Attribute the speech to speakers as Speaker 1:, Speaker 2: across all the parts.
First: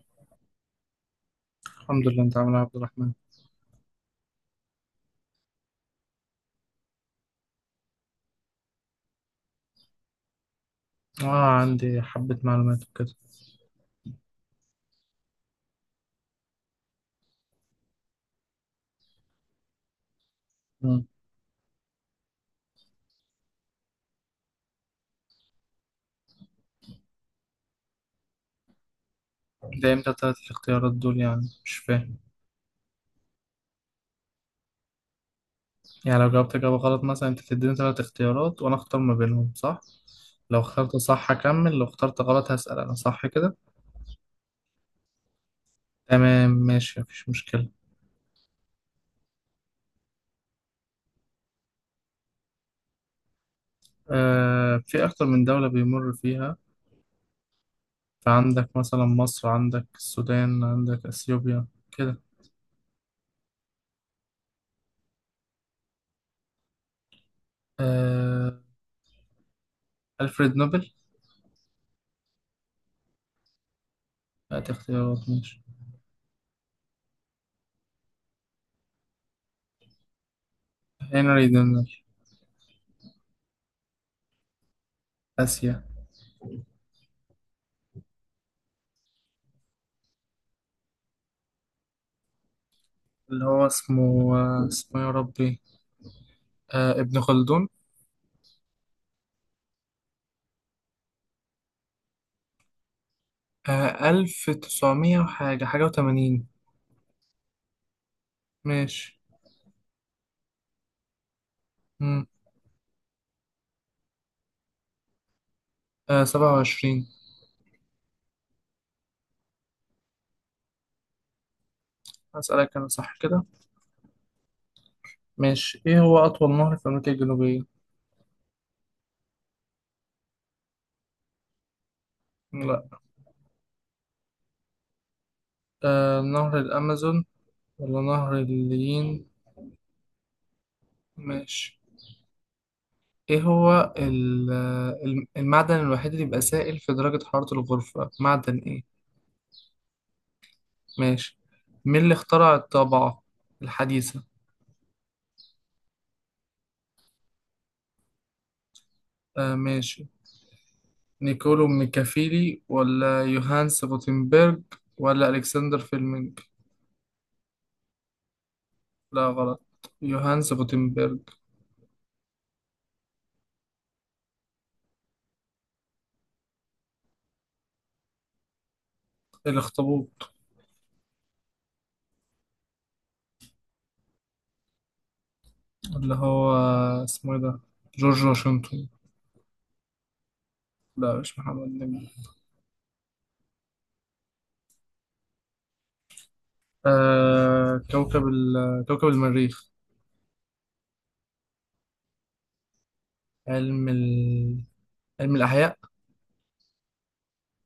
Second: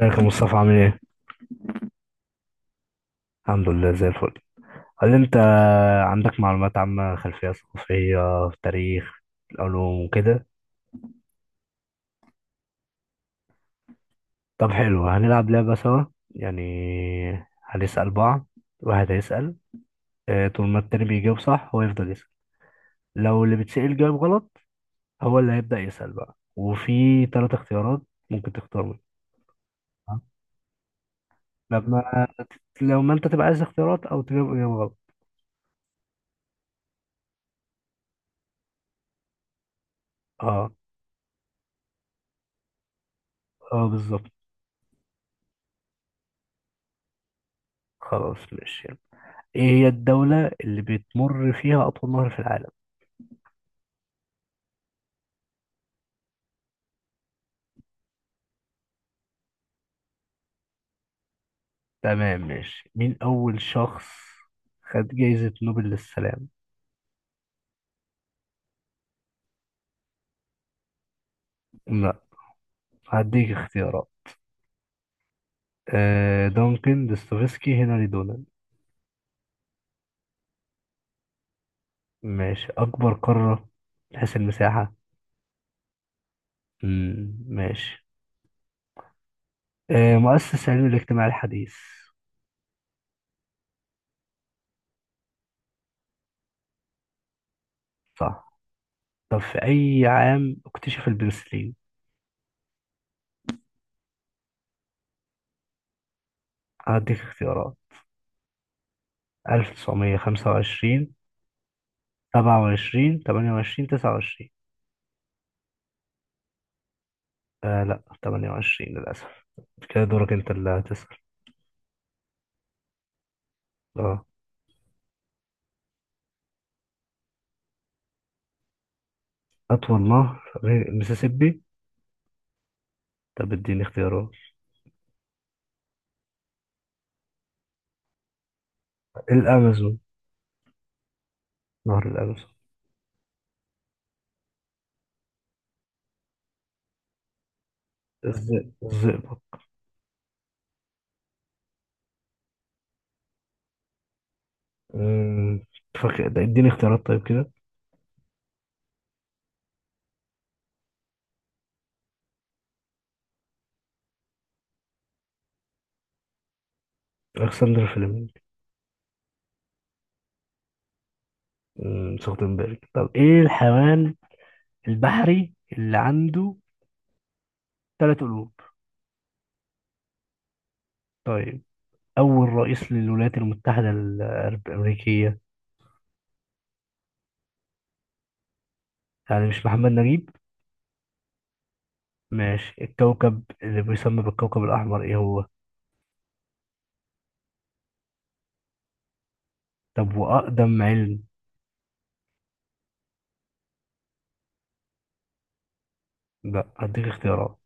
Speaker 1: ازيك يا مصطفى عامل ايه؟
Speaker 2: الحمد لله، انت عامل ايه يا عبد الرحمن؟
Speaker 1: الحمد لله زي الفل. هل انت عندك معلومات عامة، خلفية ثقافية، تاريخ، علوم وكده؟
Speaker 2: اه، عندي حبة معلومات وكده.
Speaker 1: طب حلو، هنلعب لعبة سوا. يعني هنسأل بعض. واحد هيسأل، اه، طول ما التاني
Speaker 2: مم.
Speaker 1: بيجاوب صح هو يفضل يسأل. لو اللي بيتسأل جاوب غلط هو اللي هيبدأ يسأل بقى، وفي تلات اختيارات ممكن تختار منهم.
Speaker 2: ده امتى
Speaker 1: اه.
Speaker 2: تلات الاختيارات دول؟ يعني مش فاهم.
Speaker 1: لما لو ما انت تبقى عايز اختيارات او تجاوب اجابة غلط.
Speaker 2: يعني لو جاوبت اجابة غلط مثلا انت تديني تلات اختيارات وانا اختار ما بينهم صح؟ لو
Speaker 1: اه،
Speaker 2: اخترت صح هكمل، لو اخترت غلط هسأل انا، صح كده؟
Speaker 1: اه بالظبط.
Speaker 2: تمام، ماشي، مفيش مشكلة.
Speaker 1: خلاص ماشي. ايه هي الدولة اللي بتمر فيها أطول نهر في العالم؟
Speaker 2: في اكتر من دولة بيمر فيها. فعندك مثلا مصر، عندك السودان، عندك اثيوبيا، كده.
Speaker 1: تمام ماشي. مين أول شخص خد جايزة نوبل للسلام؟
Speaker 2: آه ألفريد نوبل.
Speaker 1: لا، هديك اختيارات.
Speaker 2: هات اختيارات، ماشي.
Speaker 1: آه، دونكن دوستويفسكي، هنري دونان.
Speaker 2: هنري دونر.
Speaker 1: ماشي. أكبر قارة من حيث المساحة.
Speaker 2: آسيا.
Speaker 1: مم. ماشي. آه مؤسس علم الاجتماع الحديث.
Speaker 2: اللي هو اسمه، اسمه يا ربي، ابن خلدون.
Speaker 1: صح. طب في أي عام اكتشف البنسلين؟
Speaker 2: ألف تسعمية وحاجة حاجة وتمانين.
Speaker 1: هديك اختيارات.
Speaker 2: ماشي.
Speaker 1: 1925،
Speaker 2: مم.
Speaker 1: 27، 28، 29.
Speaker 2: سبعة وعشرين.
Speaker 1: آه لا، 28 للأسف. كده دورك أنت اللي هتسأل.
Speaker 2: هسألك أنا، صح كده؟
Speaker 1: اه.
Speaker 2: ماشي. إيه هو أطول نهر في أمريكا الجنوبية؟
Speaker 1: أطول نهر غير المسيسيبي.
Speaker 2: لا.
Speaker 1: طب اديني اختيارات.
Speaker 2: نهر الأمازون ولا نهر الليين؟
Speaker 1: الأمازون.
Speaker 2: ماشي.
Speaker 1: نهر الأمازون.
Speaker 2: إيه هو المعدن الوحيد اللي بيبقى سائل في درجة حرارة الغرفة؟ معدن إيه؟
Speaker 1: الزئبق.
Speaker 2: ماشي. مين اللي اخترع الطبعة الحديثة؟
Speaker 1: أمم، فاكر ده، اديني اختيارات طيب كده.
Speaker 2: ماشي. نيكولو ميكافيلي، ولا يوهانس غوتنبرج، ولا ألكسندر فيلمينج؟
Speaker 1: ألكسندر فليمنج.
Speaker 2: لا، غلط، يوهانس غوتنبرج.
Speaker 1: سخنبرج. طب إيه الحيوان البحري اللي عنده ثلاث قلوب؟
Speaker 2: الأخطبوط.
Speaker 1: طيب أول رئيس للولايات المتحدة الأمريكية.
Speaker 2: اللي هو اسمه إيه ده؟ جورج واشنطن.
Speaker 1: يعني مش محمد نجيب.
Speaker 2: لا، مش محمد نجم.
Speaker 1: ماشي. الكوكب اللي بيسمى بالكوكب الأحمر إيه هو؟
Speaker 2: كوكب كوكب المريخ.
Speaker 1: طب وأقدم علم؟
Speaker 2: علم علم الأحياء.
Speaker 1: بقى هديك اختيارات.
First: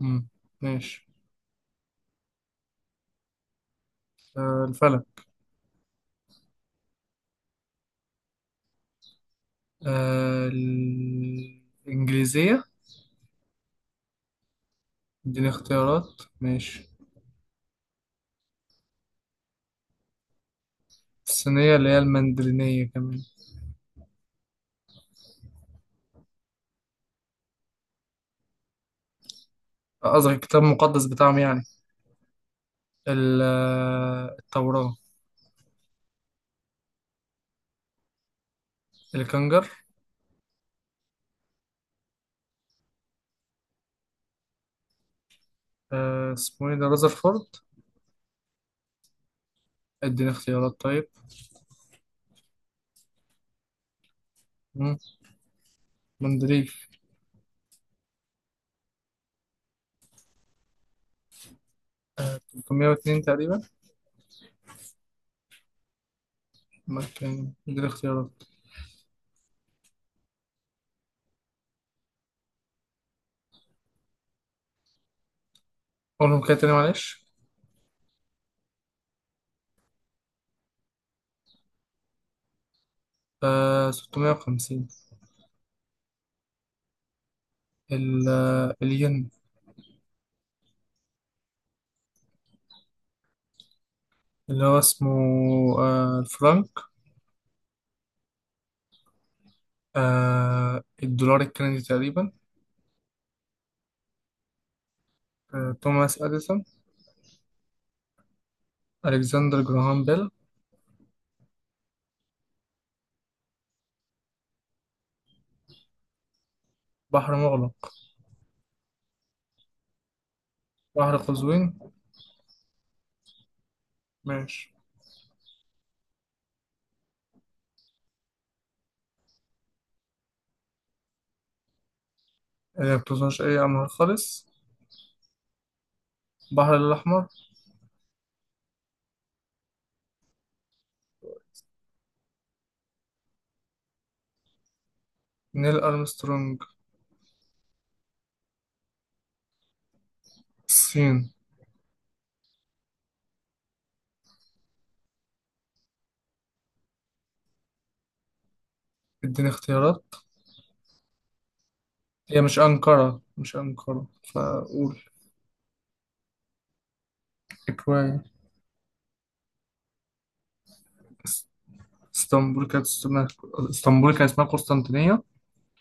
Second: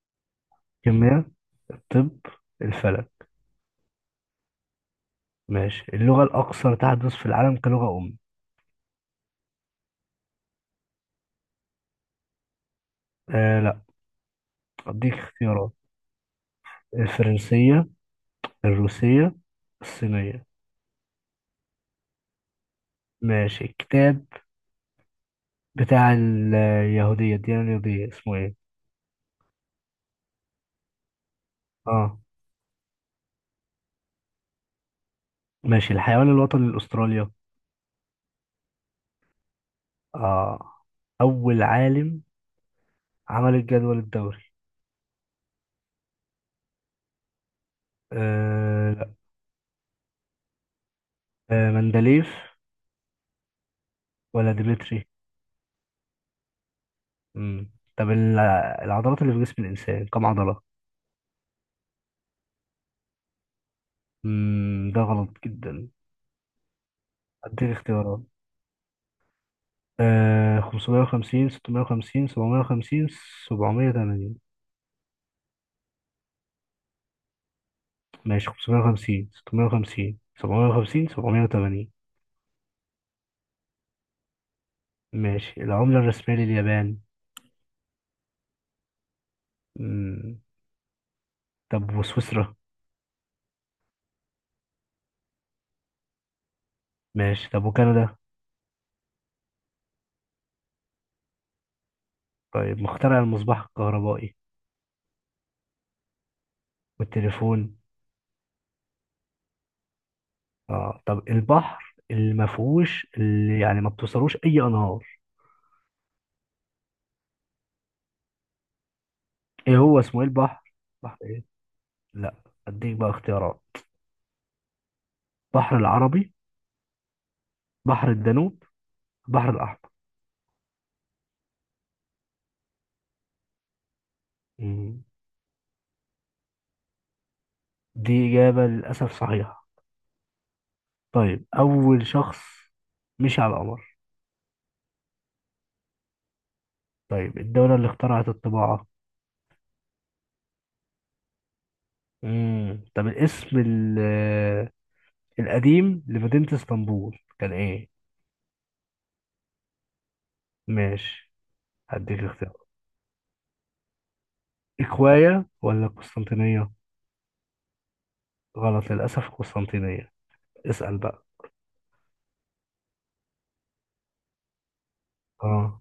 Speaker 2: مم. ماشي.
Speaker 1: كيمياء، الطب، الفلك.
Speaker 2: الفلك.
Speaker 1: ماشي. اللغة الأكثر تحدث في العالم كلغة أم.
Speaker 2: الإنجليزية.
Speaker 1: آه لا، أديك
Speaker 2: اديني
Speaker 1: اختيارات.
Speaker 2: اختيارات، ماشي.
Speaker 1: الفرنسية، الروسية، الصينية.
Speaker 2: الصينية، اللي هي المندرينية كمان.
Speaker 1: ماشي. الكتاب بتاع اليهودية، الديانة اليهودية اسمه ايه؟
Speaker 2: قصدك الكتاب المقدس بتاعهم يعني؟
Speaker 1: اه.
Speaker 2: ال- التوراة.
Speaker 1: ماشي. الحيوان الوطني لأستراليا.
Speaker 2: الكنجر.
Speaker 1: اه. أول عالم عمل الجدول الدوري.
Speaker 2: اسمه ايه ده؟ رذرفورد.
Speaker 1: آه لا.
Speaker 2: اديني اختيارات طيب.
Speaker 1: آه، مندليف ولا
Speaker 2: مم.
Speaker 1: ديمتري.
Speaker 2: مندليف.
Speaker 1: امم. طب العضلات اللي في جسم الإنسان كم عضلة؟
Speaker 2: 302 تقريبا.
Speaker 1: ده غلط جدا.
Speaker 2: ما كان
Speaker 1: أديك
Speaker 2: اديني
Speaker 1: اختيارات.
Speaker 2: اختيارات.
Speaker 1: آه، 550، 650، 750، 780.
Speaker 2: قولهم كده تاني، معلش.
Speaker 1: ماشي، 550، 650، 750، 780.
Speaker 2: 650.
Speaker 1: ماشي. العملة الرسمية لليابان.
Speaker 2: الين.
Speaker 1: امم. طب وسويسرا؟
Speaker 2: اللي هو اسمه، الفرنك.
Speaker 1: ماشي. طب وكندا؟
Speaker 2: الدولار الكندي تقريبا.
Speaker 1: طيب مخترع المصباح الكهربائي.
Speaker 2: توماس اديسون.
Speaker 1: والتليفون.
Speaker 2: الكسندر جراهام بيل.
Speaker 1: اه. طب البحر اللي ما فيهوش، اللي يعني ما بتوصلوش أي أنهار.
Speaker 2: بحر مغلق.
Speaker 1: ايه هو اسمه ايه البحر؟
Speaker 2: بحر
Speaker 1: بحر،
Speaker 2: قزوين.
Speaker 1: لا. اديك بقى اختيارات.
Speaker 2: ماشي.
Speaker 1: بحر العربي، بحر الدانوب، بحر الأحمر.
Speaker 2: ما بتوصلش اي انهار خالص.
Speaker 1: مم.
Speaker 2: البحر الاحمر.
Speaker 1: دي إجابة للأسف صحيحة. طيب أول شخص مشي على القمر.
Speaker 2: نيل أرمسترونج.
Speaker 1: طيب الدولة اللي اخترعت الطباعة.
Speaker 2: الصين.
Speaker 1: مم. طب الاسم القديم لمدينة اسطنبول كان إيه؟
Speaker 2: اديني اختيارات.
Speaker 1: ماشي هديك
Speaker 2: هي مش
Speaker 1: اختيار.
Speaker 2: أنقرة، مش أنقرة، فأقول.
Speaker 1: إكواية ولا قسطنطينية؟
Speaker 2: إكوان.
Speaker 1: غلط للأسف، قسطنطينية. اسأل بقى.
Speaker 2: إس- اسطنبول كانت اسمها اسطنبول كان اسمها قسطنطينية.
Speaker 1: اه.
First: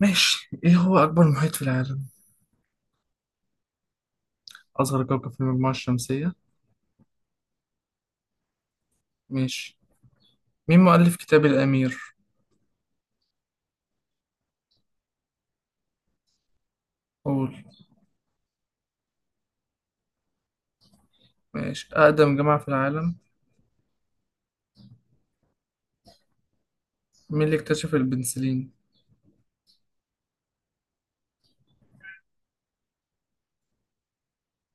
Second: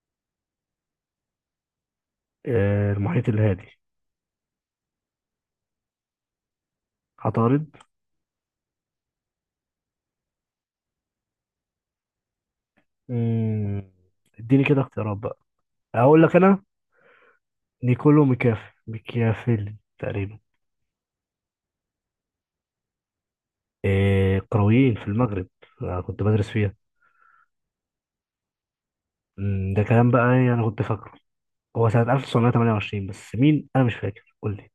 Speaker 2: ماشي. إيه هو أكبر محيط في العالم؟
Speaker 1: آه، المحيط الهادي.
Speaker 2: أصغر كوكب في المجموعة الشمسية؟
Speaker 1: عطارد.
Speaker 2: ماشي. مين مؤلف كتاب الأمير؟
Speaker 1: مم. اديني كده اختيارات بقى، اقول لك انا.
Speaker 2: قول.
Speaker 1: نيكولو ميكافيلي تقريبا.
Speaker 2: ماشي. أقدم جامعة في العالم؟
Speaker 1: إيه، قرويين في المغرب، أنا كنت بدرس فيها.
Speaker 2: مين اللي اكتشف البنسلين؟
Speaker 1: ده كلام بقى، يعني انا كنت فاكره هو سنة 1928، بس مين انا مش فاكر، قول لي.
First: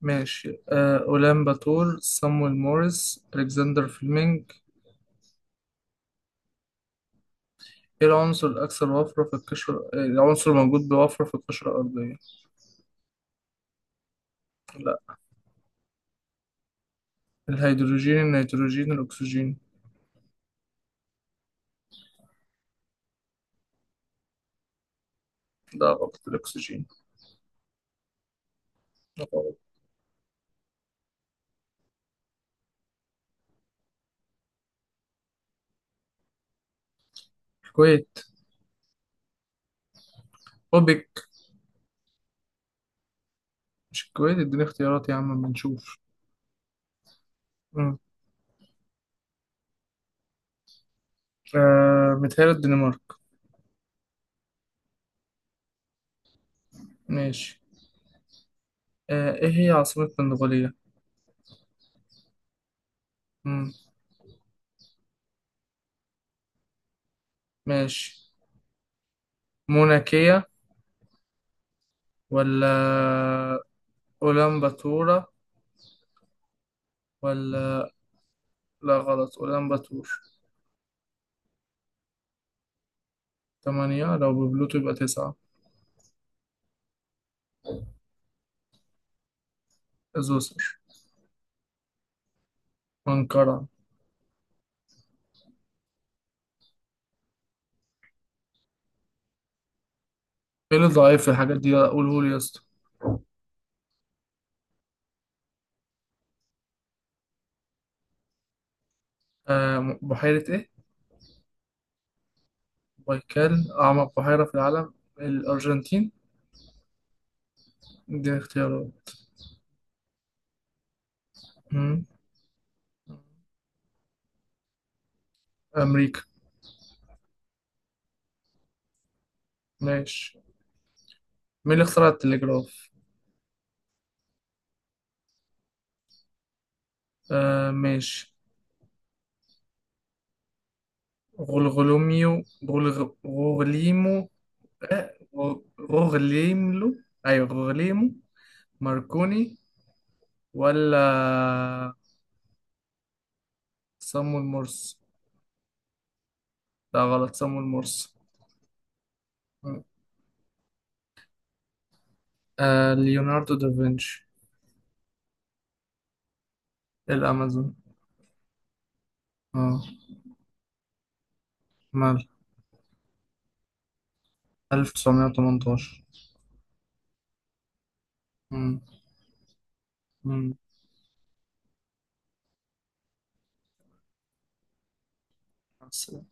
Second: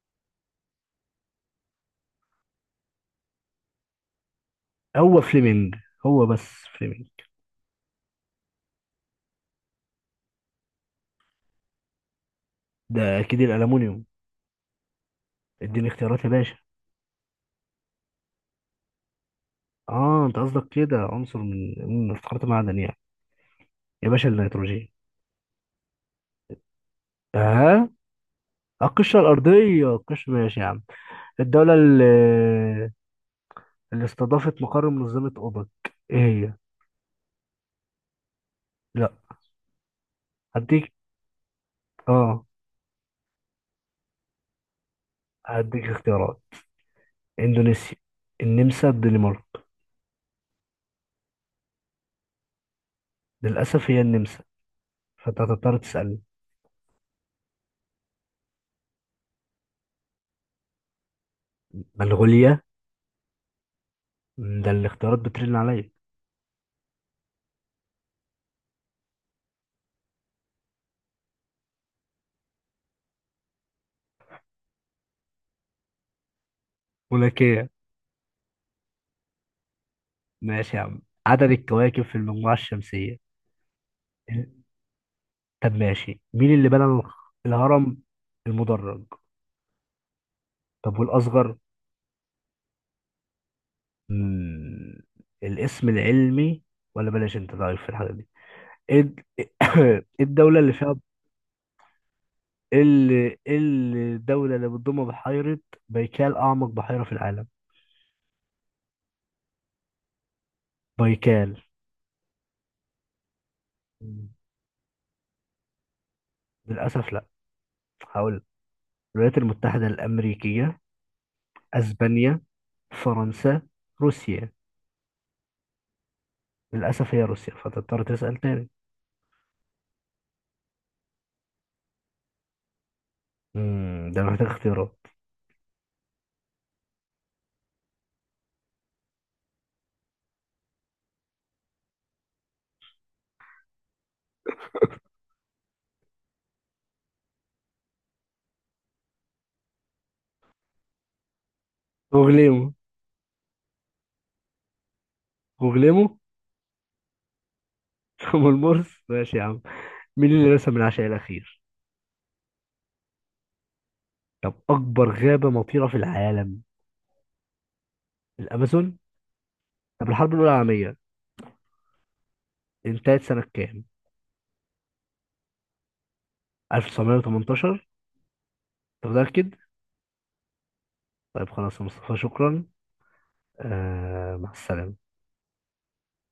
Speaker 2: ماشي. أولان باتور، سامويل موريس، ألكسندر فليمنج؟
Speaker 1: هو فليمنج، هو بس، فليمنج.
Speaker 2: ايه العنصر الأكثر وفرة في القشرة إيه العنصر الموجود بوفرة في القشرة الأرضية؟
Speaker 1: ده اكيد الالومنيوم.
Speaker 2: لا.
Speaker 1: اديني اختيارات يا باشا.
Speaker 2: الهيدروجين، النيتروجين، الأكسجين؟
Speaker 1: اه انت قصدك كده عنصر، من افتقرت معدن يعني. يا باشا النيتروجين.
Speaker 2: لا، غلط، الأكسجين.
Speaker 1: اه. القشرة
Speaker 2: غلط.
Speaker 1: الأرضية، القشرة، ماشي يا عم. الدولة اللي, اللي استضافت مقر منظمة أوبك إيه هي؟
Speaker 2: الكويت.
Speaker 1: لا، هديك.
Speaker 2: أوبك.
Speaker 1: اه،
Speaker 2: مش الكويت؟ اديني اختيارات يا عم،
Speaker 1: هديك
Speaker 2: بنشوف.
Speaker 1: اختيارات. اندونيسيا،
Speaker 2: مم.
Speaker 1: النمسا، الدنمارك.
Speaker 2: متهيألي الدنمارك.
Speaker 1: للاسف هي النمسا، فانت هتضطر تسالني.
Speaker 2: ماشي. ايه هي عاصمة منغوليا؟
Speaker 1: منغوليا.
Speaker 2: مم.
Speaker 1: مم، ده الاختيارات بترن عليا.
Speaker 2: ماشي. موناكية، ولا أولانباتورا،
Speaker 1: ملوكية.
Speaker 2: ولا؟ لا، غلط، أولانباتور.
Speaker 1: ماشي يا عم. عدد الكواكب في المجموعة الشمسية.
Speaker 2: تمانية، لو ببلوتو يبقى تسعة.
Speaker 1: طب ماشي. مين اللي بنى الهرم المدرج؟
Speaker 2: زوسر.
Speaker 1: طب والأصغر؟
Speaker 2: أنقرة.
Speaker 1: مم، الاسم العلمي، ولا بلاش انت ضعيف في الحاجة دي. ايه إيه الدولة اللي
Speaker 2: ايه اللي
Speaker 1: فيها،
Speaker 2: ضعيف في الحاجات دي؟ قوله لي يا اسطى.
Speaker 1: ايه إيه الدولة اللي بتضم بحيرة بايكال، أعمق بحيرة في العالم؟
Speaker 2: بحيرة ايه؟
Speaker 1: بايكال.
Speaker 2: بايكال، أعمق بحيرة في العالم، الأرجنتين.
Speaker 1: للأسف لا. هقول
Speaker 2: دي
Speaker 1: لك.
Speaker 2: اختيارات؟
Speaker 1: الولايات المتحدة الأمريكية،
Speaker 2: مم.
Speaker 1: أسبانيا، فرنسا، روسيا.
Speaker 2: أمريكا.
Speaker 1: للأسف هي روسيا، فتضطر تسأل تاني.
Speaker 2: ماشي. مين اللي اخترع التلجراف؟
Speaker 1: مم، ده محتاج اختيارات.
Speaker 2: ماشي. غلغلوميو، غوغليمو، آه، غو- غوغليملو، أيوة، غوغليمو ماركوني ولا
Speaker 1: غوغليمو،
Speaker 2: صامويل مرس؟
Speaker 1: غوغليمو.
Speaker 2: لا، غلط، صامويل مرس.
Speaker 1: أم المرس، ماشي يا عم. مين اللي رسم العشاء الأخير؟
Speaker 2: ليوناردو دافنشي.
Speaker 1: طب أكبر غابة مطيرة في العالم؟
Speaker 2: الأمازون.
Speaker 1: الأمازون.
Speaker 2: اه.
Speaker 1: طب الحرب الأولى العالمية
Speaker 2: مال.
Speaker 1: انتهت سنة كام؟
Speaker 2: 1918.
Speaker 1: 1918.
Speaker 2: امم.
Speaker 1: أنت متأكد؟
Speaker 2: امم،
Speaker 1: طيب خلاص يا مصطفى شكرا. آه مع السلامة.
Speaker 2: بس.